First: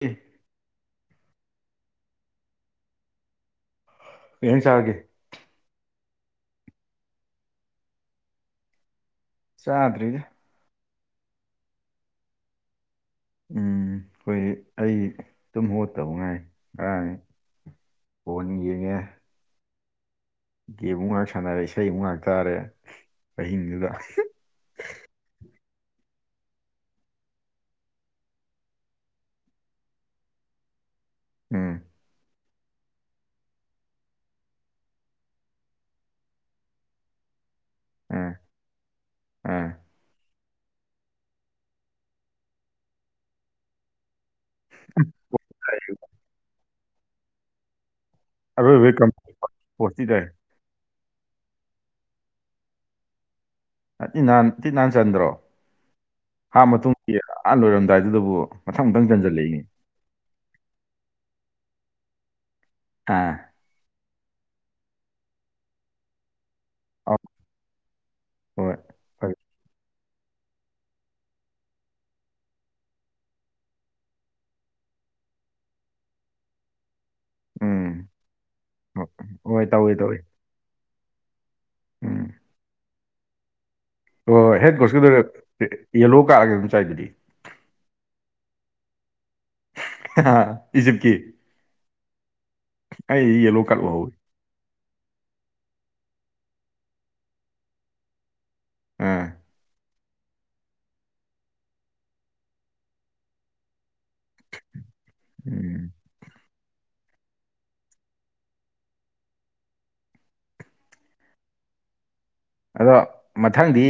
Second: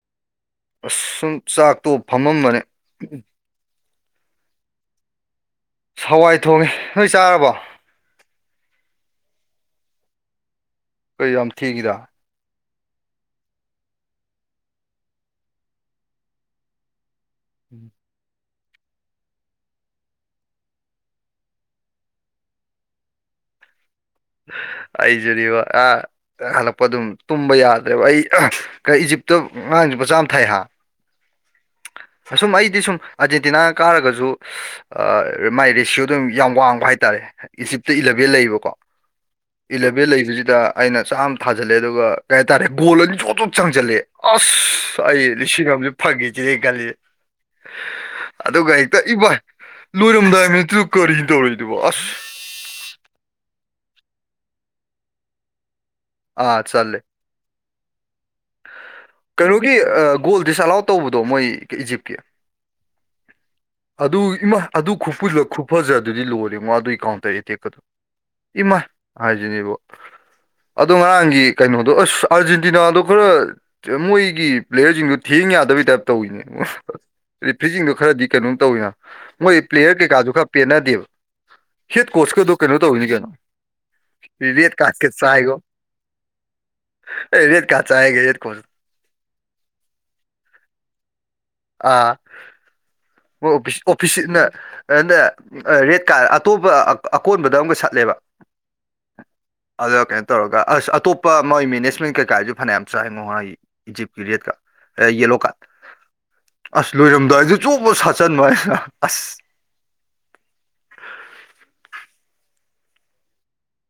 ꯑꯦ ꯑꯁ ꯁꯨꯝ ꯆꯥꯛ ꯇꯣꯛꯑꯒ ꯐꯝꯃꯝꯕꯅꯦ ꯀꯩ ꯍꯦꯟꯖꯥꯡ ꯆꯥꯔꯒꯦ ꯍꯋꯥꯏ ꯊꯣꯡꯉꯦ ꯅꯣꯏ ꯆꯥꯔꯕꯣ ꯆꯥꯗ꯭ꯔꯤꯗ ꯀꯩ ꯌꯥꯝ ꯊꯦꯡꯉꯤꯗ ꯎꯝ ꯈꯣꯏꯒꯤ ꯑꯩꯒꯤ ꯇꯨꯝ ꯍꯧꯒꯠꯇꯕꯨ ꯉꯥꯏꯔꯤ ꯀꯔꯥꯏꯅꯣ [inaudible] ꯕꯣꯜ ꯌꯦꯡꯉꯦ ꯒꯦꯝꯃꯨꯛ ꯉꯩꯍꯥꯛ ꯁꯥꯟꯅꯔꯦ ꯏꯁꯩꯃꯨꯛ ꯉꯩꯍꯥꯛ ꯇꯥꯔꯦ ꯑꯍꯤꯡꯗꯨꯗ ꯑꯩꯁꯨꯅꯤꯕ ꯑꯥ ꯍꯦꯛ ꯍꯜꯂꯛꯄ ꯑꯗꯨꯝ ꯇꯨꯝꯕ ꯌꯥꯗ꯭ꯔꯦꯕ ꯑꯩ ꯏꯖꯤꯞꯇ ꯉꯥꯔꯥꯡꯁꯨ ꯂꯨꯄꯥ ꯆꯥꯃ ꯊꯥꯏ ꯍꯥꯏꯕ ꯎꯝ ꯑꯁꯨꯝ ꯑꯩꯗꯤ ꯁꯨꯝ ꯑꯥꯔꯖꯦꯟꯇꯤꯅꯥꯅ ꯀꯥꯔꯒꯁꯨ ꯑꯥ ꯃꯥꯏ ꯔꯦꯁꯤꯌꯣꯗꯨꯝ ꯌꯥꯝ ꯋꯥꯡꯕ ꯍꯥꯏꯇꯥꯔꯦ ꯏꯖꯤꯞꯇ ꯎꯝ ꯏꯂꯦꯚꯦꯟ ꯂꯩꯌꯦꯕꯀꯣ ꯎꯝ ꯏꯂꯦꯚꯦꯟ ꯂꯩꯕꯖꯤꯗ ꯑꯩꯅ ꯆꯥꯝ ꯊꯥꯖꯜꯂꯦ ꯑꯗꯨꯒ ꯀꯩ ꯍꯥꯏꯇꯥꯔꯦ ꯒꯣꯜ ꯑꯅꯤ ꯖꯣꯞ ꯖꯣꯞ ꯆꯪꯖꯜꯂꯛꯑꯦ ꯑꯁ ꯑꯩ ꯂꯤꯁꯤꯡ ꯑꯃꯗꯤ ꯐꯪꯉꯦ ꯁꯤꯅꯦ ꯑꯩ ꯈꯜꯂꯤꯁꯦ ꯑꯗꯨꯒ ꯑꯔꯣꯏꯕꯩ ꯍꯦꯛꯇ ꯏꯃꯥꯏ ꯄꯣꯁꯇꯤꯗ ꯂꯣꯏꯔꯝꯗꯥꯏ ꯃꯤꯅꯤꯠꯇꯨꯗ ꯀꯔꯤꯅꯣ ꯇꯧꯔꯛꯏꯗꯨꯕꯣ ꯑꯁ ꯊꯤ ꯅꯥꯟ ꯊꯤ ꯅꯥꯟ ꯆꯟꯗ꯭ꯔꯣ ꯑꯥ ꯍꯥꯥꯐ ꯆꯜꯂꯦ ꯃꯇꯨꯡꯒꯤ ꯑꯥ ꯂꯣꯏꯔꯝꯗꯥꯏꯗꯨꯗꯕꯨ ꯃꯊꯪ ꯃꯊꯪ ꯆꯟꯖꯜꯂꯛꯏꯅꯦ ꯀꯩꯅꯣꯒꯤ ꯑ, ꯒꯣꯜ ꯗꯤꯁ ꯑꯂꯥꯎꯠ ꯇꯧꯕꯗꯣ ꯃꯣꯏ ꯏꯖꯤꯞꯀꯤ ꯑꯥ ꯑꯗꯨ ꯏꯃꯥ ꯑꯗꯨ ꯈꯨꯄꯨꯂꯛ ꯈꯨꯐꯖꯗꯗꯨꯗꯤ ꯂꯣꯏꯔꯦ ꯃꯥꯗꯨꯒꯤ ꯑꯧ ꯀꯥꯎꯟꯇꯔ ꯑꯦꯇꯦꯛꯀꯇꯣ ꯍꯣꯏ ꯏꯃꯥꯏ ꯐꯔꯦ ꯍꯥꯏꯖꯤꯅꯦꯕꯣ ꯑꯗꯣ ꯉꯔꯥꯡꯒꯤ ꯀꯩꯅꯣꯗꯣ ꯑꯁ ꯑꯥꯔꯖꯦꯟꯇꯤꯅꯥꯗꯣ ꯈꯔ ꯃꯣꯏꯒꯤ ꯄ꯭ꯂꯦꯌꯔꯁꯤꯡꯗꯣ ꯊꯦꯡ ꯌꯥꯗꯕꯩ ꯇꯥꯏꯞ ꯇꯧꯋꯤꯅꯦ ꯔꯤꯐ꯭ꯔꯤꯖꯤꯡꯗꯣ ꯎꯝ ꯈꯔꯗꯤ ꯀꯩꯅꯣꯝ ꯇꯧꯋꯤꯅ ꯃꯣꯏ ꯍꯣꯏ ꯇꯧꯋꯦ ꯄ꯭ꯂꯦꯌꯔ ꯇꯧꯋꯦ ꯀꯩꯀꯥꯁꯨ ꯈꯔ ꯄꯦꯟꯅꯗꯦꯕ ꯍꯦꯠ ꯎꯝ ꯀꯣꯆꯀꯗꯣ ꯀꯩꯅꯣ ꯇꯧꯏꯅꯤ ꯀꯩꯅꯣ ꯍꯣ ꯍꯣꯏ ꯍꯦꯠ ꯔꯦꯠ ꯀꯥꯔꯠꯀ ꯀꯁꯨꯂꯣꯏꯔꯛ ꯆꯥꯏꯒꯣ ꯌꯦ ꯌꯦꯂꯣ ꯀꯥꯒꯩ ꯗꯨꯝ ꯆꯥꯏꯗꯨꯗꯤ ꯑꯦ ꯔꯦꯗ ꯀꯥ꯭ꯔꯗ ꯆꯥꯏꯒꯦ ꯔꯦꯗ ꯀꯣꯟ ꯏꯖꯤꯞꯀꯤ ꯑꯥ ꯑꯩ ꯃꯣ ꯌꯦꯜꯂꯣ ꯑꯣꯐꯤꯁ ꯀꯥꯔꯠ ꯎꯍꯧꯋꯤ ꯑꯣꯐꯤꯁꯁꯤꯠꯅ ꯑꯟ ꯅꯦ ꯔꯦꯗ ꯀꯥ꯭ꯔꯗ ꯑꯇꯣꯞꯄ ꯑꯥ ꯑ ꯑꯀꯣꯟꯕꯗ ꯑꯝꯒ ꯁꯠꯂꯦꯕ ꯎꯝ ꯑꯗ ꯀꯩꯟ ꯇꯧꯔꯒ ꯑꯁ ꯑꯇꯣꯞꯄ ꯃꯣꯏ ꯃꯦꯅꯦꯖꯃꯦꯟ ꯀꯩꯀꯥꯖꯨ ꯐꯅ꯭ꯌꯥꯝ ꯆꯥꯏꯉꯣ ꯑꯥꯏ ꯏꯖꯤꯞꯀꯤ ꯔꯦꯗꯀ ꯑꯦ ꯌꯦꯜꯂꯣ ꯀꯥꯗ ꯎꯝ ꯑꯁ ꯂꯣꯏꯔꯝꯗꯥꯏꯗ ꯆꯣꯞ ꯕ ꯁꯥꯠꯆꯟꯕ ꯋꯥꯅꯤ ꯅ ꯑꯁ ꯑꯗꯣ ꯃꯊꯪꯗꯤ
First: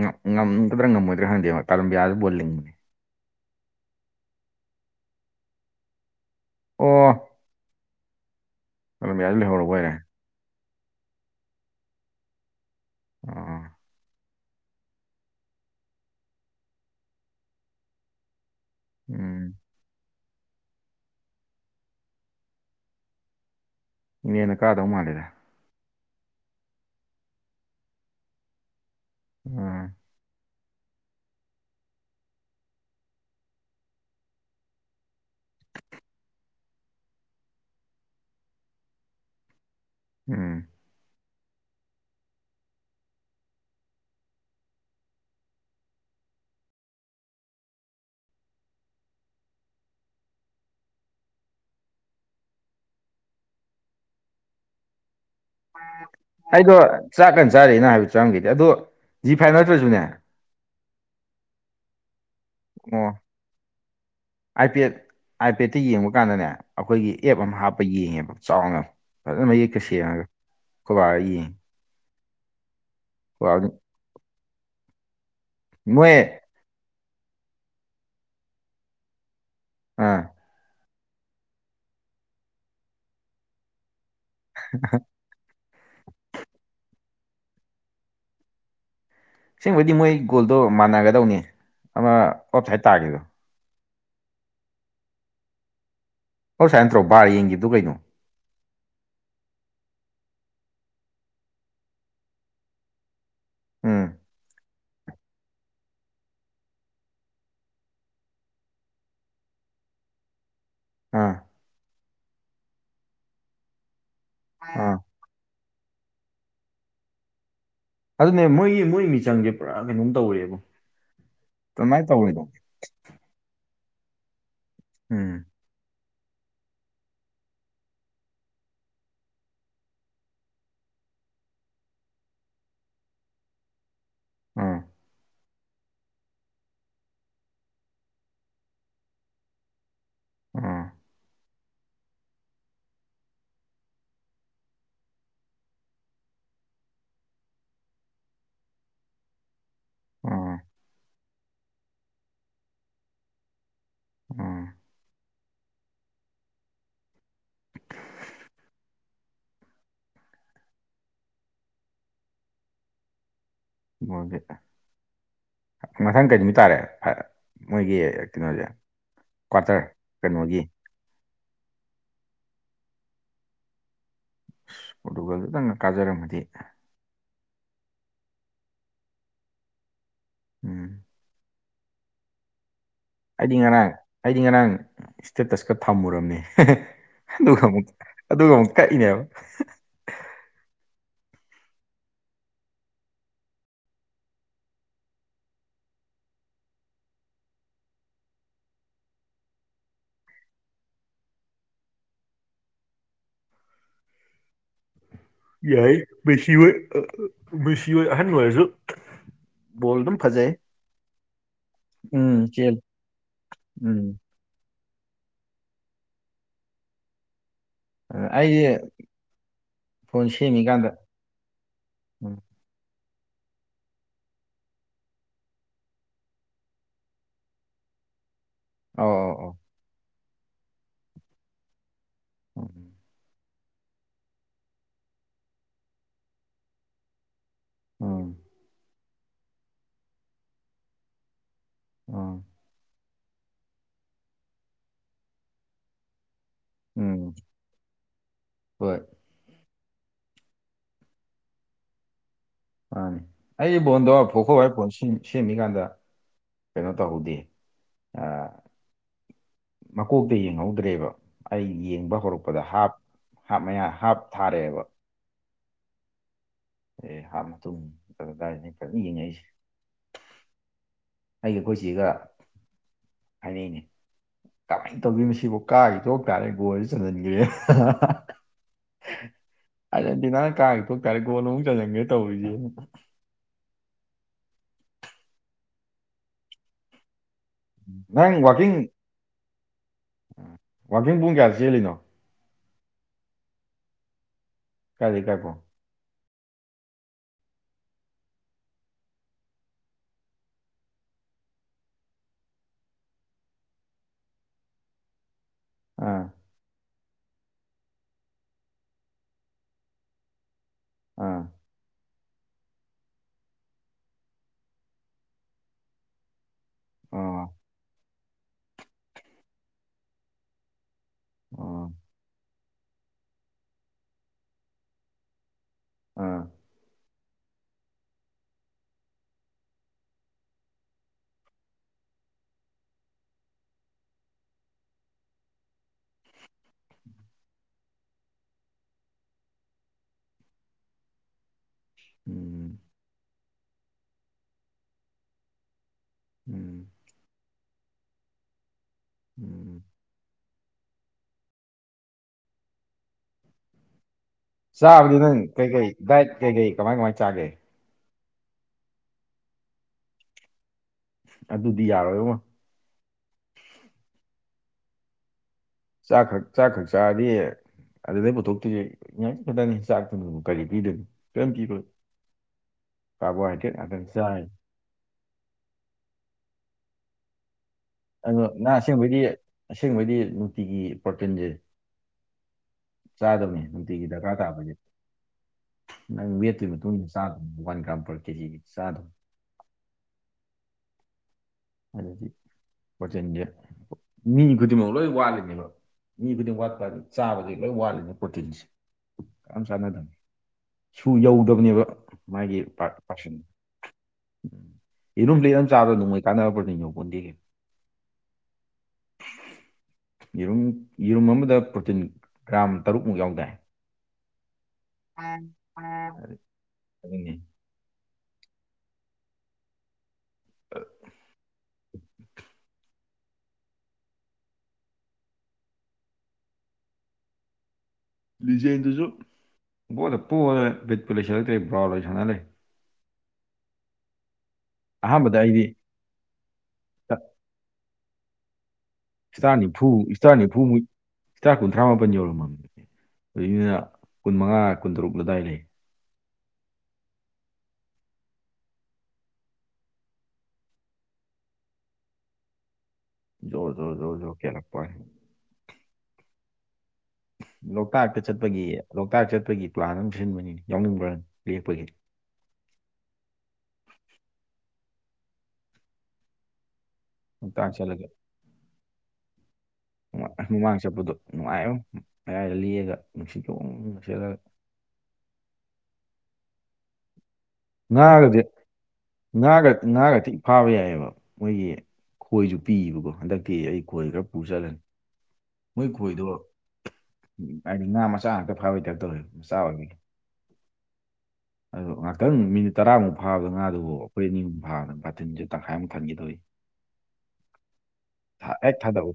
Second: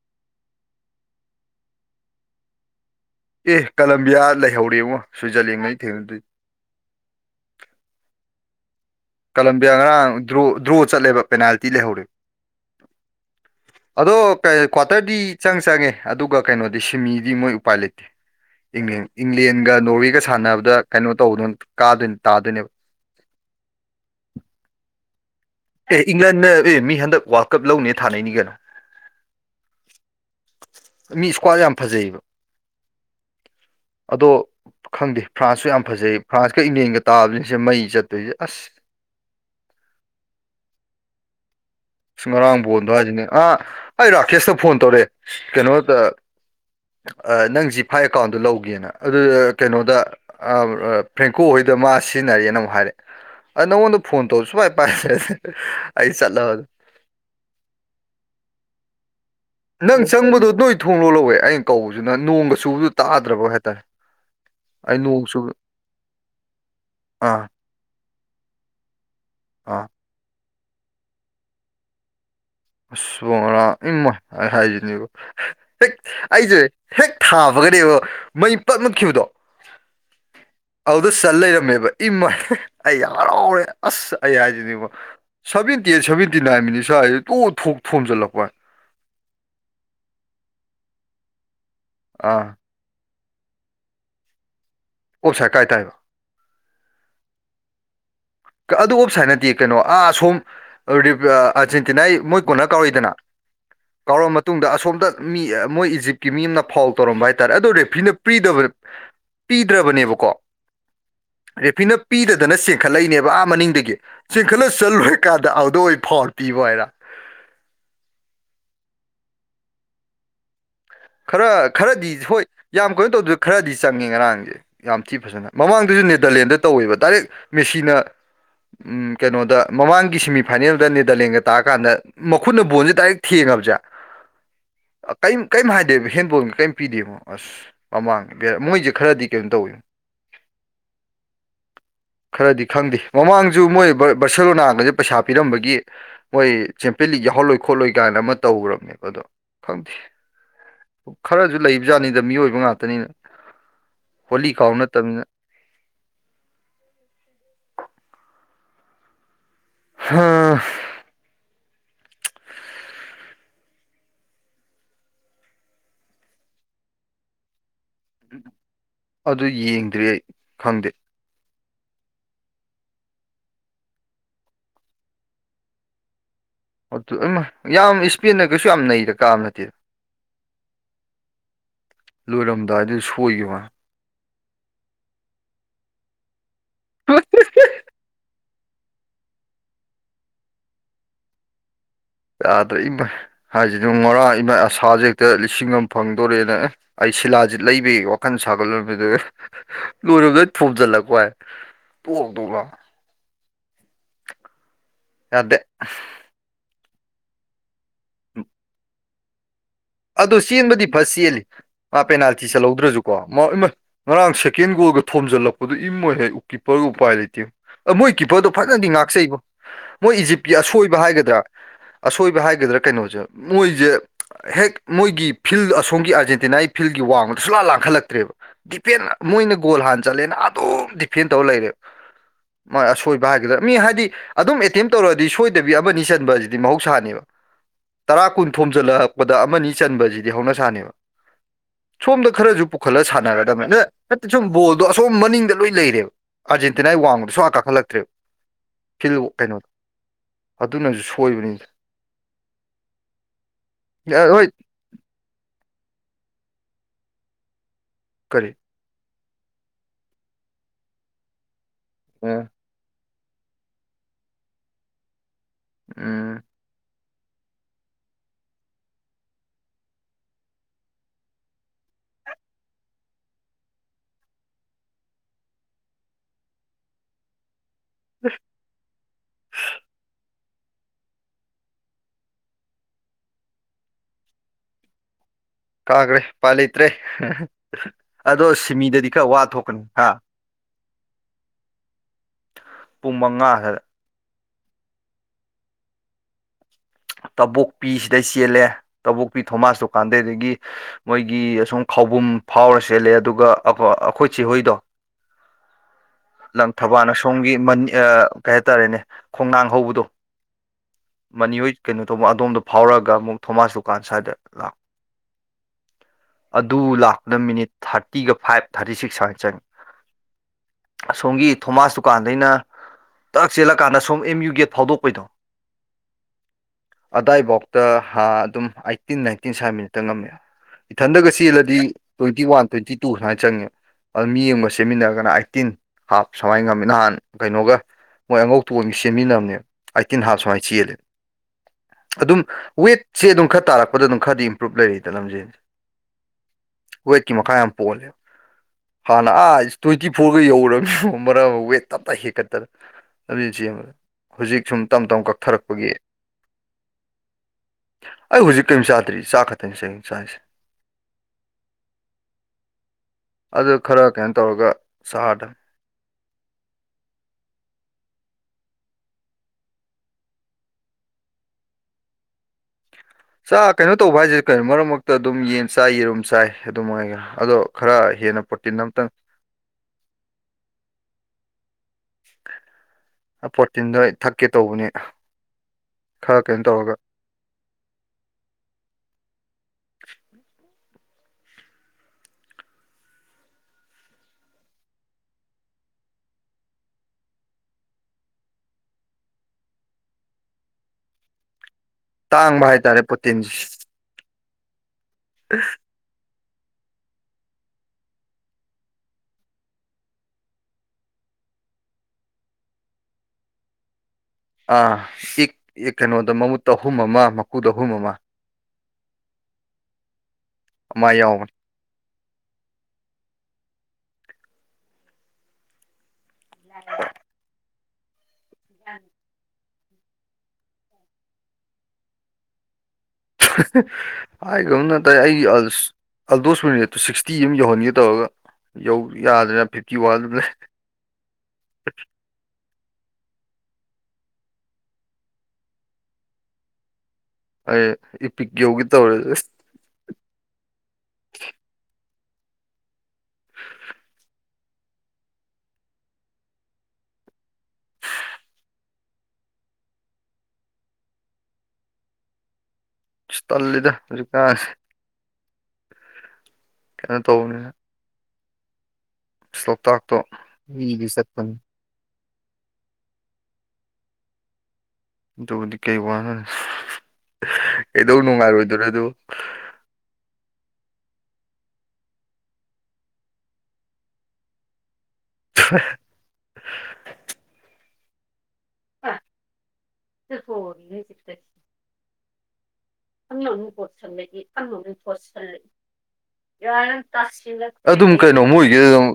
ꯉꯝ ꯉꯝꯒꯗ꯭ꯔ ꯉꯝꯃꯣꯏꯗ꯭ꯔ ꯈꯪꯗꯦꯕꯣ ꯀꯂꯝꯕꯤꯌꯥꯖꯨ ꯕꯣꯜ ꯂꯤꯡꯕ ꯑꯦ ꯀꯂꯝꯕꯤꯌꯥ ꯂꯩꯍꯧꯔꯦꯉꯣ ꯁ꯭ꯋꯤꯖꯔꯂꯦꯟꯒꯅꯤ ꯊꯦꯡꯅꯗꯣꯏ ꯑꯣ ꯀꯂꯝꯕꯤꯌꯥꯁꯨ ꯂꯩꯍꯧꯔꯕ ꯀꯂꯝꯕꯤꯌꯥ ꯑꯣꯏꯔꯦ ꯉꯔꯥꯡ ꯗ꯭ꯔꯣ ꯗ꯭ꯔꯣ ꯆꯠꯂꯦꯕ ꯄꯦꯅꯥꯜꯇꯤ ꯂꯩꯍꯧꯔꯦ ꯑꯣ ꯑꯗꯣ ꯀꯩ ꯀ꯭ꯋꯥꯇꯔꯗꯤ ꯆꯪ ꯆꯪꯉꯦ ꯑꯗꯨꯒ ꯀꯩꯅꯣꯗꯤ ꯁꯤꯃꯤꯗꯤ ꯃꯣꯏ ꯎꯄꯥꯏ ꯂꯩꯇꯦ ꯏꯪꯂꯦꯟ ꯎꯝ ꯏꯪꯂꯦꯟꯒ ꯅꯣꯔꯋꯦꯒ ꯁꯥꯟꯅꯕꯗ ꯀꯩꯅꯣ ꯇꯧꯕꯗꯨꯅ ꯀꯥꯗꯣꯏ ꯇꯥꯗꯣꯏꯅꯦꯕ ꯏꯪꯂꯦꯟꯅ ꯀꯥꯗꯧ ꯃꯥꯜꯂꯦꯗ ꯑꯦ ꯏꯪꯂꯟꯅ ꯑꯦ ꯃꯤ ꯍꯟꯗꯛ ꯋꯥꯜ ꯀꯞ ꯂꯧꯅꯦ ꯊꯥꯅꯩꯅꯤ ꯀꯩꯅꯣ ꯑꯣ ꯃꯤ ꯁꯀ꯭ꯋꯥꯠ ꯌꯥꯝ ꯐꯖꯩꯑꯦꯕ [inaudible] ꯑꯗꯣ ꯈꯪꯗꯦ ꯐ꯭ꯔꯥꯟꯁꯁꯨ ꯌꯥꯝ ꯐꯖꯩ ꯐ꯭ꯔꯥꯟꯁꯀ ꯏꯪꯂꯦꯟꯒ ꯇꯥꯕꯖꯤꯁꯦ ꯃꯩ ꯆꯠꯇꯣꯏꯖꯦ ꯑꯁ ꯎꯝ ꯁꯨ ꯉꯔꯥꯡ ꯕꯣꯟꯗꯣ ꯍꯥꯏꯗꯤꯅꯦ ꯑꯥ ꯑꯩ ꯔꯥꯀꯦꯁꯇ ꯐꯣꯟ ꯇꯧꯔꯑꯦ ꯀꯩꯅꯣꯗ ꯑ ꯅꯪ ꯖꯤꯐꯥꯏ ꯑꯦꯀꯥꯎꯟꯗꯣ ꯂꯧꯒꯦꯅ ꯑꯗꯨꯗ ꯀꯩꯅꯣꯗ ꯑ ꯑꯥ ꯐ꯭ꯔꯦꯡꯀꯣ ꯍꯣꯏꯗ ꯃꯥ ꯁꯤꯟꯅꯔꯦꯅ ꯑꯃꯨꯛ ꯍꯥꯏꯔꯦ ꯑ ꯅꯉꯣꯟꯗ ꯐꯣꯟ ꯇꯧꯔ ꯁꯨ ꯄꯥꯏ ꯄꯥꯏ ꯇ꯭ꯔꯦ ꯑꯩꯗꯣ ꯆꯥꯛ ꯀꯟ ꯆꯥꯔꯤ ꯅ ꯍꯥꯏꯕ ꯆꯪꯒꯤꯗꯦ ꯑꯗꯣ ꯖꯤ ꯐꯥꯏꯚꯔꯗꯨ ꯅꯪ ꯆꯪꯕꯗꯣ ꯅꯣꯏ ꯊꯣꯡ ꯂꯣꯂꯧꯋꯦ ꯑꯩ ꯀꯧꯕꯖꯤꯅ ꯅꯣꯡꯒ ꯆꯨꯕꯗꯨ ꯇꯥꯗ꯭ꯔꯕ ꯍꯥꯏ ꯇꯥꯔꯦ ꯑꯥꯏ ꯄꯦꯗ ꯑꯥꯏꯄꯦꯗꯇ ꯌꯦꯡꯕ ꯀꯥꯟꯗꯅꯦ ꯑꯈꯣꯏꯒꯤ ꯑꯦꯞ ꯑꯥ ꯑꯃ ꯍꯥꯞꯄ ꯌꯦꯡꯉꯦꯕ ꯆꯥꯎꯅ ꯐꯖ ꯃꯌꯦꯛꯇꯣ ꯑꯥ ꯁꯦꯡꯉꯒ ꯈꯣꯕꯥꯍꯣꯏ ꯌꯦꯡ ꯑꯁ ꯏꯕꯣ ꯉꯔꯥꯡ ꯎꯝꯃꯥꯏ ꯑꯩ ꯍꯥꯏꯖꯤꯅꯦꯕꯨ ꯍꯦꯛ ꯃꯣꯏ ꯑꯩꯖꯦ ꯍꯦꯛ ꯊꯥꯕꯒꯅꯦꯕ ꯃꯩ ꯄꯠ ꯃꯨꯠꯈꯤꯕꯗꯣ ꯑꯥ ꯑꯧꯗ ꯆꯜ ꯂꯩꯔꯝꯃꯦꯕ ꯏꯃꯥꯏ ꯑꯩ ꯍꯔꯥꯎꯔꯦ ꯑꯁ ꯑꯩ ꯍꯥꯏꯖꯤꯅꯤꯕꯣ seventy eight seventy nine minute ꯁ꯭ꯋꯥꯏꯖꯤ ꯇꯣꯞ ꯊꯣ ꯊꯣꯛ ꯊꯣꯝꯖꯤꯜꯂꯛꯄ ꯋꯥ ꯑꯁꯦꯡꯕꯩꯗꯤ ꯃꯣꯏ ꯒꯣꯜꯗꯣ ꯃꯥꯟꯅꯒꯗꯧꯅꯤ ꯑꯃ ꯑꯥ ꯑꯣꯞ ꯁꯥꯏꯠ ꯇꯥꯒꯤꯗꯣ ꯑꯣꯞꯁꯥꯏꯠ ꯀꯥꯏ ꯇꯥꯏꯕ ꯑꯣꯞ ꯁꯥꯏꯠ ꯅꯠꯇ꯭ꯔꯣ ꯕꯥꯔ ꯌꯦꯡꯒꯤꯕꯗꯨ ꯀꯩꯅꯣ ꯀ ꯑꯗꯨ ꯑꯣꯞ ꯁꯥꯏꯠ ꯅꯠꯇꯦ ꯀꯩꯅꯣ ꯑꯥ ꯁꯣꯝ ꯑꯔꯗꯤꯄꯥ ꯑꯥ ꯑꯥꯔꯖꯦꯟꯇꯤꯅꯥꯏ ꯃꯣꯏ ꯀꯣꯅꯔ ꯀꯧꯔꯏꯗꯅ ꯎꯝ ꯀꯥꯎꯔ ꯃꯇꯨꯡꯗ ꯑꯁꯣꯝꯗ ꯃꯤ ꯃꯣꯏ ꯏꯖꯤꯞꯀꯤ ꯃꯤ ꯑꯝꯅ ꯐꯥꯎꯜ ꯇꯧꯔꯝꯕ ꯍꯥꯏꯇꯥꯥꯔꯦ ꯑꯗꯣ ꯔꯦꯐ꯭ꯔꯤꯅ ꯄꯤꯗꯕ ꯄꯤꯗ꯭ꯔꯕꯅꯦꯕꯀꯣ ꯑ ꯔꯦꯐ꯭ꯔꯤꯅ ꯄꯤꯗꯗꯅ ꯆꯦꯟꯈꯠꯂꯛꯏꯅꯦꯕ ꯑꯥ ꯃꯅꯤꯡꯗꯒꯤ ꯆꯦꯟꯈꯠꯂ ꯑꯥ ꯆꯠꯂꯣꯏ ꯀꯥꯗ ꯑꯥꯎꯗ ꯑꯣꯏ ꯐꯥꯎꯜ ꯄꯤꯕ ꯍꯥꯏꯔ ꯑꯗꯨꯅꯦ ꯃꯣꯏꯒꯤ ꯃꯣꯏ ꯃꯤꯆꯪꯖꯦ ꯄꯨꯔꯥ ꯀꯩꯅꯣꯝ ꯇꯧꯋꯦꯕꯨ ꯈꯔ ꯈꯔꯗꯤ ꯍꯣꯏ ꯌꯥꯝ ꯀꯅꯣ ꯇꯧꯗ꯭ꯔ ꯈꯔꯗꯤ ꯆꯪꯉꯦ ꯉꯔꯥꯡꯖꯦ ꯌꯥꯝ ꯊꯤ ꯎꯝ ꯐꯖꯅ ꯃꯃꯥꯡꯗꯖꯨ ꯅꯦꯗꯔꯂꯦꯟꯗ ꯇꯧꯋꯦꯕ ꯗꯥꯏꯔꯦꯛ ꯃꯦꯁꯤꯅ ꯎꯝ ꯀꯩꯅꯣꯗ ꯃꯃꯥꯡꯒꯤ ꯁꯦꯃꯤ ꯐꯥꯏꯅꯦꯜꯗ ꯅꯦꯗꯔꯂꯦꯟꯒ ꯇꯥꯀꯥꯟꯗ ꯃꯈꯨꯠꯅ ꯕꯣꯟꯖꯦ ꯗꯥꯏꯔꯦꯛ ꯊꯦꯡꯉꯕꯖꯦ ꯑꯥ ꯀꯩꯝ ꯀꯩꯝ ꯍꯥꯏ ꯗꯦꯃꯤ ꯍꯦꯟꯕꯣꯟꯒ ꯀꯔꯤꯝ ꯄꯤꯗꯦꯃꯣ ꯑꯁ ꯃꯃꯥꯡꯒꯤꯗꯦ ꯃꯣꯏꯖꯦ ꯈꯔꯗꯤ ꯀꯩꯅꯣ ꯇꯧꯋꯤ ꯎꯝ ꯈꯔꯗꯤ ꯈꯪꯗꯦ ꯃꯃꯥꯡꯖꯨ ꯃꯣꯏ ꯕꯔ ꯕꯔꯁꯦꯂꯣꯅꯥꯒꯖꯦ ꯄꯩꯁꯥ ꯄꯤꯔꯝꯕꯒꯤ ꯃꯣꯏ ꯆꯦꯝꯄꯤꯌꯟ ꯂꯤꯒ ꯌꯥꯎꯍꯜꯂꯣꯏ ꯈꯣꯠꯂꯣꯏ ꯒꯥꯏꯅ ꯑꯃ ꯇꯧꯒ꯭ꯔꯕꯅꯦꯕ ꯑꯗꯣ ꯈꯪꯗꯦ ꯑꯥ ꯈꯔꯁꯨ ꯂꯩꯕꯖꯥꯠꯅꯤꯗ ꯃꯤꯑꯣꯏꯕ ꯉꯥꯛꯇꯅꯤꯅ ꯍꯣꯂꯤ ꯑꯥ ꯀꯥꯎ ꯅꯠꯇꯕꯅꯤꯅ [inaudible] ꯍꯥ [unintelligible] ꯃꯊꯪ ꯀꯩ ꯅꯨꯃꯤꯠ ꯇꯥꯔꯦ ꯍꯥ ꯃꯣꯏꯒꯤ [unintelligible] ꯇꯤꯅꯣꯁꯦ ꯑꯗꯨ ꯀ꯭ꯋꯥꯇꯔ ꯌꯦꯡꯗ꯭ꯔꯤ ꯑꯩ ꯀꯩꯅꯣꯒꯤ ꯈꯪꯗꯦ ꯄꯣꯔꯇꯨꯒꯜꯗꯨꯇꯪꯒ ꯀꯥꯖꯔꯝꯃꯗꯤ ꯑꯗꯨ ꯏꯃꯥ ꯌꯥꯝ ꯏꯁꯄꯤꯟꯅ ꯀꯁꯨ ꯌꯥꯝ ꯅꯩꯔ ꯀꯥꯕ ꯅꯠꯇꯦꯗ ꯎꯝ ꯂꯣꯏꯔꯝꯗꯥꯏꯗꯨꯗ ꯁꯨ ꯑꯩꯗꯤ ꯉꯔꯥꯡ ꯑꯩꯗꯤ ꯉꯔꯥꯡ ꯏꯁꯇꯦꯇꯁꯀ ꯊꯝꯃꯨꯔꯝꯅꯦ ꯋꯥꯅꯤ ꯑꯗꯨꯒ ꯑꯃꯨꯛ ꯑꯗꯨꯒ ꯑꯃꯨꯛ ꯀꯛꯏꯅꯦꯕ ꯌꯥꯗ꯭ꯔꯦ ꯏꯃꯥꯏ ꯍꯥꯏꯁꯤꯅꯤ ꯉꯔꯥꯡ ꯏꯃꯥꯏ ꯑꯁꯥꯖꯦ ꯍꯦꯛꯇ ꯂꯤꯁꯤꯡ ꯑꯃ ꯐꯪꯗꯣꯔꯦꯅ ꯑꯦ ꯑꯩ ꯁꯤꯂꯥꯖꯤꯠ ꯂꯩꯕꯒꯤ ꯋꯥꯈꯜ ꯁꯥꯒꯠ [unintelligible] ꯂꯣꯏꯔꯨꯕꯗꯩ ꯊꯣꯝꯖꯤꯜꯂꯛꯄꯏ ꯄꯣꯛ ꯇꯣꯛꯂ ꯌꯥꯗꯦ ꯌꯥꯏ ꯃꯦꯁꯤꯑꯣꯢ ꯃꯦꯁꯤꯑꯣꯏ ꯑꯍꯟ ꯑꯣꯢꯔꯁꯨ ꯑꯗꯨ ꯆꯦꯟꯕꯗꯤ ꯐ ꯆꯦꯜꯂꯤ ꯃꯥ ꯄꯦꯅꯥꯜꯇꯤ ꯎꯝ ꯆꯦꯜꯂꯤ ꯆꯠꯍꯧꯗ꯭ꯔꯁꯨꯀꯣ ꯃꯥ ꯏꯃꯥꯢ ꯎꯝ ꯉꯔꯥꯡ ꯁꯦꯀꯦꯟ ꯒꯣꯜꯒ ꯊꯣꯝꯖꯜꯂꯛ ꯑꯗꯨ ꯏꯃꯣꯏ ꯍꯦꯛ ꯑꯦꯛ ꯀꯤꯞꯄꯔꯒ ꯎꯄꯥꯏ ꯂꯩꯇꯦ ꯃꯣꯏ ꯀꯤꯞꯄꯔꯗꯣ ꯐꯖꯅꯗꯤ ꯑꯩꯁꯦ ꯉꯥꯛꯆꯩꯕꯣ ꯃꯣꯏ ꯐꯣꯟ ꯏꯖꯤꯞꯀꯤ ꯁꯦꯝꯃꯤꯀꯥꯟꯗ ꯑꯁꯣꯏꯕ ꯍꯥꯏꯒꯗ꯭ꯔꯥ ꯎꯝ ꯑꯁꯣꯏꯕ ꯍꯥꯏꯒꯗ꯭ꯔꯥ ꯀꯩꯅꯣꯁꯦ ꯃꯣꯏꯁꯦ ꯍꯦꯛ ꯃꯣꯏꯒꯤ ꯐꯤꯜ ꯑꯁꯣꯝꯒꯤ ꯑꯥꯔꯖꯦꯟꯇꯤꯅꯥꯒꯤ ꯐꯤꯜꯒꯤ ꯋꯥꯡꯃꯗ ꯁꯨꯡꯂꯥꯟ ꯂꯥꯟꯈꯠꯂꯛꯇ꯭ꯔꯦꯕ ꯗꯤꯐꯦꯟ ꯑꯧ ꯃꯣꯏꯅ ꯑꯧ ꯒꯣꯜ ꯍꯥꯟꯅ ꯆꯠꯂꯦꯅ ꯑꯗꯨꯝ ꯗꯤꯐꯦꯟ ꯇꯧꯔ ꯂꯩꯔꯦ ꯑꯧ ꯃꯣꯏ ꯑꯁꯣꯏꯕ ꯍꯥꯏꯒꯗ꯭ꯔ ꯃꯤ ꯍꯥꯏꯗꯤ ꯑꯗꯨꯝ ꯑꯦꯇꯦꯝ ꯇꯧꯔꯗꯤ ꯁꯣꯏꯗꯕꯤ ꯑꯃꯅꯤ ꯆꯟꯕꯖꯤꯗꯤ ꯍꯥꯢꯁꯤꯗꯤ ꯃꯍꯧꯁꯥꯅꯦꯕ ꯇꯔꯥ ꯎꯝ ꯀꯨꯟ ꯊꯣꯝꯖꯜꯂꯛꯑ ꯄꯗ ꯑꯃ ꯅꯤ ꯆꯟꯕꯁꯤꯗꯤ ꯍꯧꯅꯁꯥꯅꯦꯕ ꯁꯣꯝꯗ ꯎꯝ ꯎꯝ ꯈꯔꯁꯨ ꯄꯨ ꯄꯨꯈꯠꯂ ꯁꯥꯟꯅꯔꯗꯝꯅꯦ ꯅꯥ ꯅꯠꯇꯦ ꯁꯨꯝ ꯕꯣꯜꯗꯣ ꯑꯁꯣꯝ ꯃꯅꯤꯡꯗ ꯂꯣꯏ ꯂꯩꯔꯦꯕ ꯑꯥꯔꯖꯦꯟꯇꯤꯅꯥꯏ ꯋꯥꯡꯃꯗ ꯎꯝ ꯁꯨꯀꯥ ꯀꯥꯈꯠꯂꯛꯇ꯭ꯔꯦꯕ ꯍꯣꯏ ꯐꯤꯜ ꯀꯩꯅꯣ ꯑꯗꯨꯅꯁꯨ ꯁꯣꯏꯕꯅꯤ ꯃꯥꯅꯦ ꯑꯩ ꯕꯣꯟꯗꯣ ꯍꯣꯏ [unintelligible] ꯁꯦꯝꯃꯤꯀꯥꯟꯗ ꯀꯩꯅꯣ ꯇꯧꯍꯧꯗꯦ ꯑꯥ ꯀꯔꯤ ꯃꯀꯣꯛꯇꯩ ꯌꯦꯡꯍꯧꯗ꯭ꯔꯦꯕ ꯑꯩ ꯌꯦꯡꯕ ꯍꯧꯔꯛꯄꯗ ꯍꯥꯞ ꯍꯥꯞ ꯃꯌꯥ ꯍꯥꯞ ꯊꯥꯔꯛꯑꯦꯕ ꯎꯝ꯫ ꯑꯦ ꯍꯥꯞ ꯃꯇꯨꯡ ꯑꯗꯨꯗꯅꯤ ꯐꯖꯟ ꯌꯦꯡꯉꯛꯏꯁꯦ ꯑꯩꯒ ꯑꯈꯣꯏ ꯆꯦꯒ ꯍꯥꯏꯅꯩꯅꯦ ꯀꯃꯥꯏꯟ ꯇꯧꯗꯣꯢꯅꯣ ꯁꯤꯕꯨ ꯀꯥꯒꯤ ꯇꯣꯛ ꯇꯥꯔꯦ ꯒꯣꯜꯁꯤ ꯆꯟꯁꯟꯒ꯭ꯔꯦ ꯑꯔꯖꯦꯟꯇꯤꯅꯅꯥ ꯀꯥꯒꯤ ꯇꯣꯛ ꯇꯥꯔꯦ ꯒꯣꯜ ꯑꯃꯨꯛ ꯆꯟꯁꯟꯒ꯭ꯔꯦ ꯇꯧꯔꯤꯁꯤꯕꯨ ꯀꯥꯒ꯭ꯔꯦ ꯎꯄꯥꯏ ꯂꯩꯇ꯭ꯔꯦ ꯅꯪ ꯑꯗꯣ ꯋꯥꯛꯀꯤꯡ ꯁꯤꯃꯤꯗꯗꯤ ꯈꯔ ꯋꯥ ꯊꯣꯛꯀꯅꯤ ꯍꯥ ꯋꯥꯀꯤꯡ ꯄꯨꯡ ꯀꯌꯥ ꯆꯦꯜꯂꯤꯅꯣ ꯄꯨꯡ ꯃꯉꯥ ꯁꯥꯏꯗ ꯀꯥꯏꯗꯩ ꯀꯥꯢꯐꯥꯎ ꯇꯕꯣꯛꯄꯤ ꯁꯤꯗꯩ ꯆꯦꯜꯂꯦ ꯇꯕꯣꯛꯄꯤ ꯊꯣꯃꯥꯁ ꯗꯨꯀꯥꯟꯗꯩ ꯑꯗꯥꯒꯤ ꯃꯣꯏꯒꯤ ꯑꯁꯨꯝ ꯈꯧꯕꯨꯝ ꯐꯥꯎꯔ ꯆꯦꯠꯂꯦ ꯑꯗꯨꯒ ꯑ ꯑꯩꯈꯣꯏ ꯆꯦꯍꯣꯏꯗꯣ ꯂꯝ ꯊꯕꯥꯟ ꯑꯁꯣꯝꯒꯤ ꯃꯟ ꯑꯥ ꯀꯩ ꯍꯥꯏꯇꯥꯔꯦꯅꯦ ꯈꯣꯡꯅꯥꯡ ꯍꯧꯕꯗꯣ ꯃꯅꯤ ꯍꯣꯏ ꯀꯩꯅꯣ ꯇꯧꯕ ꯑꯗꯣꯝꯗꫭ ꯐꯥꯎꯔꯛꯑꯒ ꯑꯃꯨꯛ ꯊꯣꯃꯥꯁ ꯗꯨꯀꯥꯟ ꯁ꯭ꯋꯥꯏꯗ ꯂꯥꯛ ꯑꯗꯨ ꯂꯥꯛꯄꯗ ꯃꯤꯅꯤꯠ ꯊꯥꯔ ꯇꯤꯒ ꯐꯥꯏꯚ ꯊꯥꯔꯇꯤ ꯁꯤꯛꯁ ꯁꯥꯡ ꯆꯪꯏ ꯑꯁꯣꯝꯒꯤ ꯊꯣꯃꯥꯁ ꯗꯨꯀꯥꯟꯗꯩꯅ ꯇꯛ ꯆꯦꯜꯂꯑꯀꯥꯟꯗ ꯁꯣꯝ ꯑꯦꯝ ꯌꯨ ꯒꯦꯠ ꯐꯥꯎꯗꯣꯛꯄꯩꯗꯣ ꯑꯥ ꯑꯗꯥꯏꯕꯥꯎꯇ ꯍꯥ ꯑꯗꯨꯝ ꯑꯦꯠꯇꯤꯟ ꯅꯥꯏꯟꯇꯤꯟ ꯁ꯭ꯋꯥꯏ ꯃꯤꯅꯤꯠꯇ ꯉꯝꯃꯦ ꯏꯊꯟꯗꯒ ꯆꯦꯜꯂꯗꯤ ꯇ꯭ꯋꯦꯟꯇꯤ ꯋꯥꯟ ꯇ꯭ꯋꯦꯟꯇꯤ ꯇꯨ ꯁꯨꯃꯥꯏ ꯆꯪꯉꯦ ꯑꯥ ꯃꯤ ꯑꯃꯒ ꯆꯦꯟꯃꯤꯟꯅꯔꯒꯅ ꯑꯥꯏꯠꯇꯤꯟ ꯍꯥꯞ ꯁꯨꯃꯥꯏ ꯉꯝꯃꯤ ꯅꯍꯥꯟ ꯀꯩꯅꯣꯒ ꯃꯣꯏ ꯑꯉꯧ ꯇꯣꯟ ꯆꯦꯟꯃꯤꯟꯅꯕꯅꯦ ꯑꯥꯏꯠꯇꯤꯟ ꯍꯥꯞ ꯁꯨꯃꯥꯏ ꯆꯦꯜꯂꯦ ꯑꯗꯨꯝ ꯋꯦꯠꯁꯦ ꯑꯗꯨꯝ ꯈꯔ ꯇꯥꯔꯛꯄꯗ ꯑꯗꯨꯝ ꯈꯔꯗꯤ ꯏꯝꯄ꯭ꯔꯨꯨꯞ ꯂꯩꯔꯤꯗ ꯂꯝꯖꯦꯜꯁꯦ ꯎꯝ꯫ ꯋꯦꯠꯀꯤ ꯃꯈꯥ ꯌꯥꯝ ꯄꯣꯜꯂꯦꯕ ꯍꯥꯟꯅ ꯑꯥ ꯏꯁꯇꯨꯠ ꯐꯤꯞꯇꯤ ꯐꯣꯔꯒ ꯌꯧꯔꯕꯅꯤꯉꯣ ꯃꯔꯛ ꯑꯃ ꯋꯦꯠ ꯇꯞꯇꯥꯏ ꯍꯦꯡꯀꯠꯇꯅ ꯑꯗꯨꯅ ꯆꯦꯟꯕꯗ ꯍꯧꯖꯤꯛ ꯁꯨꯝ ꯇꯞ ꯆꯥꯕꯗꯤ ꯇꯞ ꯅꯪ ꯀꯩꯀꯩ ꯀꯛꯊꯔꯛꯄꯒꯤ ꯗꯥꯏꯠ ꯀꯩꯀꯩ ꯀꯃꯥꯏ ꯀꯃꯥꯏ ꯆꯥꯒꯦ ꯑꯩ ꯍꯧꯖꯤꯛ ꯀꯩꯝ ꯆꯥꯗ꯭ꯔꯤ ꯆꯥꯛ ꯈꯛꯇꯅꯤ ꯆꯦꯡ ꯆꯥꯏꯁꯦ ꯑꯗꯨꯗꯤ ꯌꯥꯔꯣꯏꯉꯣ ꯑꯗꯨ ꯈꯔ ꯀꯩꯅꯣ ꯇꯧꯔꯒ ꯆꯥꯔꯗꯝ ꯆꯥꯛꯈꯛ ꯆꯥꯛꯈꯛ ꯆꯥꯔꯗꯤ ꯑꯗꯨꯗꯩ ꯄꯨꯊꯣꯛꯇꯣꯏꯁꯦ ꯉꯥꯏ ꯈꯤꯇꯪꯅꯤ ꯆꯥꯛꯇꯨꯅꯕꯨ ꯀꯔꯤ ꯄꯤꯗꯣꯏꯅꯣ ꯀꯔꯤꯝ ꯄꯤꯔꯣꯏ ꯆꯥ ꯀꯥꯔꯕꯣꯍꯥꯏꯗ꯭ꯔꯦꯠ ꯀꯩꯅꯣ ꯉꯥꯛꯇꯪ ꯇꯧꯕ ꯍꯥꯏꯁꯦ ꯆꯥꯔꯅꯤ ꯀꯩꯅꯣ ꯃꯔꯛ ꯃꯔꯛꯇ ꯑꯗꯨꯝ ꯌꯦꯟ ꯆꯥꯏ ꯌꯦꯔꯨꯝ ꯆꯥꯏ ꯑꯗꯨꯃꯉꯥꯏ ꯀꯩꯅꫭ ꯑꯗꯣ ꯈꯔ ꯍꯦꯟꯅ ꯑꯗꯣ ꯅꯪ ꯄ꯭ꯔꯣꯇꯤꯟ ꯑꯝꯇꯪ ꯑꯁꯦꯡꯕꯩꯗꯤ ꯑꯁꯦꯡꯕꯩꯗꯤ ꯅꯨꯡꯇꯤꯒꯤ ꯄ꯭ꯔꯣꯇꯤꯟꯁꯦ ꯆꯥꯗꯕꯅꯦ ꯄ꯭ꯔꯣꯇꯤꯟꯗꯣ ꯅꯨꯡꯇꯤꯒꯤ ꯑꯩ ꯗꯔꯀꯥꯔ ꯊꯛꯀꯦ ꯇꯥꯕꯅꯦ ꯇꯧꯕꯅꯦ ꯅꯪ ꯈꯔ ꯀꯩꯅꯣ ꯋꯦꯠꯇꯨꯒꯤ ꯇꯧꯔꯒ ꯃꯇꯨꯡ ꯏꯟꯅ ꯆꯥꯗꯧꯅꯤ ꯋꯥꯟ ꯒꯥꯔꯝ ꯄꯔ ꯀꯦꯖꯤꯒꯤ ꯆꯥꯗꯧ ꯑꯗꯨꯗꯤ ꯄ꯭ꯔꯣꯇꯤꯟꯁꯦ ꯃꯤ ꯈꯨꯗꯤꯡꯃꯛ ꯂꯣꯏ ꯋꯥꯠꯂꯤꯅꯦꯕ ꯃꯤ ꯈꯨꯗꯤꯡ ꯋꯥꯠꯄ ꯍꯥꯏꯁꯦ ꯆꯥꯕꯗꯩ ꯂꯣꯏ ꯋꯥꯠꯂꯤꯅꯦ ꯄ꯭ꯔꯣꯇꯤꯟꯁꯦ ꯀꯅꯥꯝ ꯆꯥꯟꯅꯗꯝꯅꯤ ꯁꯨ ꯌꯧꯗꯕꯅꯦꯕ ꯇꯥꯡꯕ ꯍꯥꯏꯇꯥꯔꯦ ꯄ꯭ꯔꯣꯇꯤꯟꯁꯤ ꯎꯝ ꯌꯦꯔꯨꯝ ꯄ꯭ꯂꯦꯠ ꯑꯃ ꯆꯥꯕ ꯅꯣꯡꯃꯩ ꯀꯥꯟꯅꯕ ꯄ꯭ꯔꯣꯇꯤꯟ ꯌꯧꯄꯣꯠꯇꯦ ꯀꯩꯅꫭ ꯌꯦꯔꯨꯝ ꯌꯦꯔꯨꯝ ꯑꯃꯗ ꯄ꯭ꯔꯣꯇꯤꯟ ꯒ꯭ꯔꯥꯝ ꯇꯔꯨꯛꯃꯨꯛ ꯌꯥꯎꯗꯥꯏ ꯑꯥ ꯑꯦꯛ ꯑꯦ ꯀꯩꯅꯣꯗ ꯃꯃꯨꯠꯇꯣ ꯑꯍꯨꯝ ꯑꯃ ꯑꯗꯨꯅꯤ ꯃꯀꯨꯗ ꯑꯍꯨꯝ ꯑꯃ ꯃꯥ ꯌꯥꯎꯕꯅꯦ [unintelligible] [unintelligible] ꯂꯤꯖꯦꯟꯗꯨꯁꯨ ꯒꯣꯗꯅ ꯄꯣꯗꯅ ꯕꯤꯠꯄꯨ ꯂꯩꯁꯤꯜꯂꯛꯇ꯭ꯔꯦ ꯕ꯭ꯔꯥꯎ ꯑꯣꯏ ꯁꯥꯟꯅ ꯂꯩ ꯍꯥꯏꯒꯨꯝꯅ [unintelligible] ꯑꯍꯥꯟꯕꯗ ꯑꯩ ꯑꯩꯗꯤ ꯑꯜꯁ ꯑꯜꯗꯣꯁ ꯃꯦꯔꯤꯠꯇꯨ ꯁꯤꯛꯁꯇꯤ ꯑꯃ ꯌꯧꯍꯟꯒꯦ ꯇꯧꯔꯒ ꯌꯧ ꯏꯁꯇꯥꯔ ꯌꯥꯗꯅ ꯅꯤꯐꯨ ꯐꯤꯐꯇꯤ ꯋꯥꯟ ꯑꯗꯨꯝ ꯏꯁꯇꯥꯔ ꯂꯩ ꯅꯤꯐꯨ ꯃꯨꯛ ꯁꯇꯥ꯭ꯔ ꯀꯨꯟꯊ꯭ꯔꯥ ꯃꯥꯄꯟ ꯌꯧꯔꯝꯃꯝꯅꯤ ꯍꯧꯖꯤꯛꯁꯤꯅ ꯀꯨꯟꯃꯉꯥ ꯀꯨꯟꯇꯔꯨꯛ ꯑꯗꯥꯏ ꯂꯩ ꯑꯩ ꯏꯄꯤꯛ ꯌꯧꯒꯦ ꯇꯧꯔꯤ ꯖꯣ ꯖꯣ ꯖꯣ ꯖꯣ ꯀꯦꯜꯂꯛꯄꯋꯥꯅꯤ ꯂꯣꯛꯇꯥꯛꯇ ꯆꯠꯄꯒꯤ ꯂꯣꯛꯇꯥꯛ ꯆꯠꯄꯒꯤ ꯄ꯭ꯂꯥꯟ ꯑꯃ ꯁꯤꯟꯕꯅꯤꯅꯤ ꯌꯥꯎꯅꯤꯡꯕ꯭ꯔ ꯂꯦꯛꯄꯒꯤꯅꯤ ꯑꯁ ꯇꯜꯂꯤꯗ ꯍꯧꯖꯤꯛꯀꯥꯥꯟꯁꯦ ꯀꯩꯅꯣ ꯂꯣꯛꯇꯥꯛ ꯆꯠꯂꯒꯦ ꯂꯣꯛꯇꯥꯛ ꯃꯃꯥꯡ ꯆꯠꯄꯗꯣ ꯅꯨꯡꯉꯥꯏꯉꯣ ꯃꯌꯥꯏꯗ ꯂꯤꯔꯒ ꯅꯨꯡꯁꯤꯠꯀ ꯍꯨꯝ ꯍꯨꯝ ꯁꯤꯠꯂꯒ ꯗꯨꯕꯨꯗꯤ ꯀꯩ ꯋꯥꯅꯣꯅꯦ ꯀꯩꯗꯧ ꯉꯥꯒꯗꯤ ꯅꯨꯡꯉꯥꯏꯔꯣꯏꯗꯣꯏꯅꯣ ꯑꯗꯨ [unintelligible] ꯐꯥꯕ ꯌꯥꯏꯑꯦꯕ ꯃꯣꯏꯒꯤ ꯈꯣꯏꯁꯨ ꯄꯤꯌꯦꯕꯀꯣ ꯍꯟꯗꯛꯇꯤ ꯑꯩ ꯈꯣꯏ ꯈꯔ ꯄꯨ ꯆꯠꯂꯅꯤ ꯃꯣꯏ ꯈꯣꯏꯗꯣ ꯍꯥꯏꯗꯤ ꯉꯥ ꯃꯆꯥ ꯉꯥꯛꯇ ꯐꯥꯕꯩ ꯊꯥꯏꯞ ꯇꯧꯋꯦ ꯃꯆꯥ ꯑꯣꯏꯕꯒꯤ ꯑꯗꯨ ꯉꯥꯛꯇꯪ ꯃꯤꯅꯤꯠ ꯇꯔꯥꯃꯨꯛ ꯐꯥꯕꯗ ꯉꯥꯗꯨꯕꯨ ꯑꯈꯣꯏ ꯑꯅꯤ ꯑꯍꯨꯝ ꯐꯥꯕꯗ ꯚꯥꯇꯤꯟꯁꯦ ꯇꯪꯈꯥꯏ ꯑꯃꯨꯛ ꯊꯟꯒꯦ ꯇꯧꯏ [unintelligible] ꯑꯗꯨꯝ ꯀꯩꯅꯣ ꯍꯦꯛ ꯃꯣꯏꯁꯦ ꯑꯗꯨ ꯊꯥꯗꯕ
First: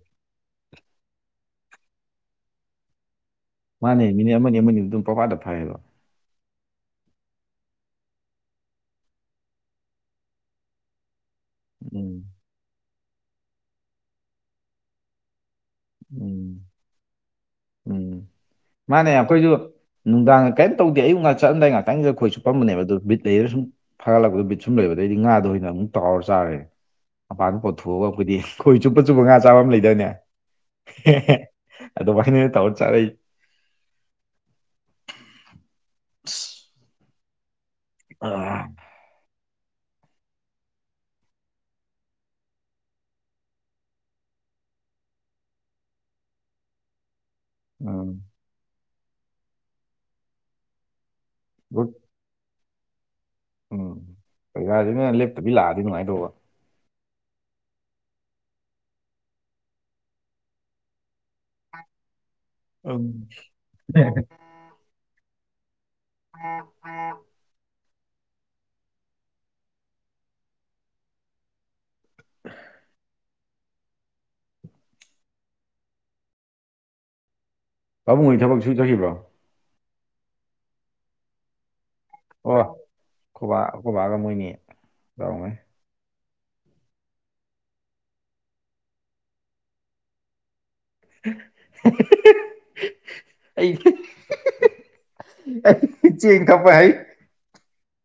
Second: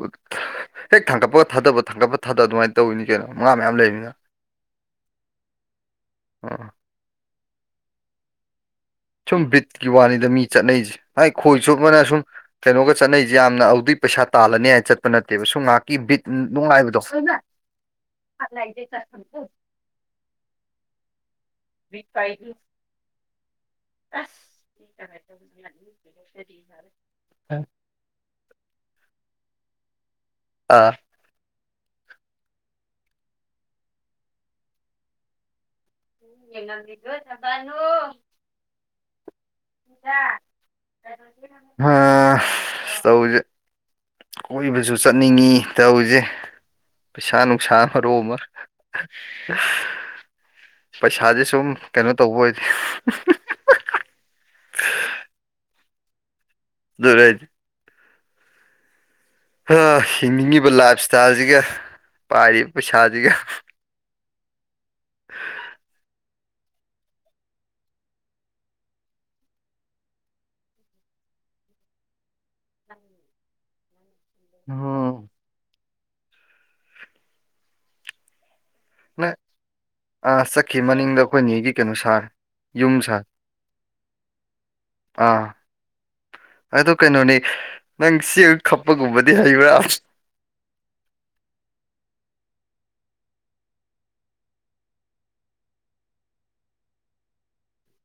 ꯍꯦꯛ ꯊꯥꯡꯒꯠꯄꯒ ꯊꯥꯗꯕ ꯊꯥꯡꯒꯠꯄ ꯊꯥꯗꯕ ꯑꯗꯨꯃꯥꯏꯅ ꯇꯧꯏꯅꯤ ꯀꯩꯅꯣ ꯉꯥ ꯃꯌꯥꯝ ꯃꯥꯅꯦ ꯂꯩꯕꯅꯤꯅ ꯃꯤꯅꯤꯠ ꯑꯃꯅꯤ ꯑꯃꯅꯤ ꯑꯗꯨꯝ ꯄꯪꯐꯥꯗ ꯐꯥꯏꯌꯦꯕ ꯑꯥ ꯁꯨꯝ ꯕꯤꯠꯀꯤ ꯋꯥꯅꯤꯗ ꯃꯤ ꯆꯠꯅꯩꯁꯦ ꯍꯥꯏ ꯈꯣꯏ ꯆꯨꯞꯅꯔꯁꯨꯝ ꯎꯝ ꯀꯩꯅꯣꯒ ꯆꯠꯅꯩꯁꯦ ꯌꯥꯝꯅ ꯑꯗꯨꯗꯩ ꯄꯩꯁꯥ ꯇꯥꯜꯂꯅꯤ ꯍꯥꯏꯅ ꯆꯠꯄ ꯅꯠꯇꯦꯕ ꯁꯨꯝ ꯉꯥꯏꯍꯥꯛ ꯉꯥꯏꯈꯥꯛꯀꯤ ꯕꯤꯠ ꯎꯝ ꯅꯨꯡꯉꯥꯏꯕꯗꯣ ꯅꯨꯡꯗꯥꯡꯒ ꯀꯩꯝ ꯇꯧꯗꯦ ꯑꯌꯨꯛ ꯉꯥꯛ ꯆꯠꯂꯝꯗꯥꯏ ꯉꯥꯛꯇꯡꯗꯨꯏꯗ ꯈꯣꯏ ꯆꯨꯄꯝꯕꯅꯦꯕ ꯑꯗꯣ ꯕꯤꯠ ꯂꯩꯔ ꯁꯨꯝ ꯐꯒꯠꯂꯛꯄ ꯕꯤꯠ ꯁꯨꯝ ꯂꯩꯕꯗꯩꯗꯤ ꯉꯥꯗꯣ ꯑꯣꯏꯅ ꯑꯃꯨꯛ ꯇꯥꯎꯔꯥ ꯆꯥꯔꯦ ꯃꯄꯥꯟꯗ ꯄꯧꯊꯣꯛꯑꯒ ꯑꯈꯣꯏꯗꯤ ꯈꯣꯏ ꯆꯨꯞꯄ ꯆꯨꯞꯄ ꯉꯥ ꯆꯥꯕꯝ ꯂꯩꯗꯥꯏꯅꯦ ꯑꯥ ꯍꯦ ꯍꯦ ꯑꯗꯨꯃꯥꯏꯅꯒ ꯇꯧꯔꯥ ꯆꯥꯔꯛꯏ [unintelligible] ꯑꯥ ꯍꯥꯥ ꯇꯧꯏꯁꯦ ꯀꯣꯏꯕꯁꯨ ꯆꯠꯅꯤꯡꯉꯤ ꯇꯧꯔꯤꯁꯦ ꯄꯩꯁꯥ ꯅꯨꯡ ꯄꯩꯁꯥꯅ ꯎꯝ ꯃꯔꯣꯜ ꯑꯃ ꯄꯩꯁꯥꯥꯁꯦ ꯁꯨꯝ ꯒꯨꯠ ꯀꯩꯅꯣ ꯇꯧꯕ ꯑꯣꯏꯗꯤ ꯄꯩꯁꯥꯁꯤꯅ ꯂꯦꯞꯇꯕꯤ ꯂꯥꯛꯑꯗꯤ ꯅꯨꯉꯥꯏꯗꯧꯕ [unintelligible] ꯍꯥ ꯍꯤꯡꯅꯤꯡꯉꯤꯕ ꯂꯥꯏ꯭ꯐ ꯁꯇꯥꯏ꯭ꯜꯁꯤꯒ ꯄꯥꯏꯔꯤ ꯑꯝ [unintelligible] [unintelligible] [inaudible] [unintelligible] ꯄꯥꯕꯨꯡ ꯍꯣꯏ ꯊꯕꯛ ꯁꯨ ꯆꯠꯈꯤꯕ꯭ꯔꯣ ꯅ ꯑꯥ ꯆꯠꯈꯤ ꯃꯅꯤꯡꯗ ꯑꯩꯈꯣꯏ ꯅꯦꯒꯤ ꯀꯩꯅꯣ ꯁꯥꯔꯤ ꯑꯣ ꯈꯣꯕꯥ ꯈꯣꯏꯕꯥꯒ ꯃꯣꯏꯅꯤ ꯑꯥ ꯇꯧꯔꯝꯒꯅꯤ ꯑꯗꯨ ꯀꯩꯅꯣꯅꯦ ꯅꯪ ꯆꯦꯡ ꯈꯞꯄꯒꯨꯝꯕꯗꯤ ꯍꯩꯕ꯭ꯔꯥ ꯑꯩ ꯆꯦꯡ ꯈꯞꯄ ꯍꯩ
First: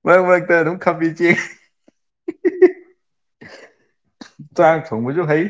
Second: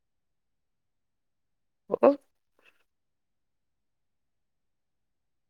ꯃꯔꯛ ꯃꯔꯛꯇ ꯑꯗꯨꯝ ꯈꯞꯄꯤ ꯆꯦꯡ ꯑꯣ ꯑꯣ ꯆꯥꯛ ꯊꯣꯡꯕꯁꯨ ꯍꯩ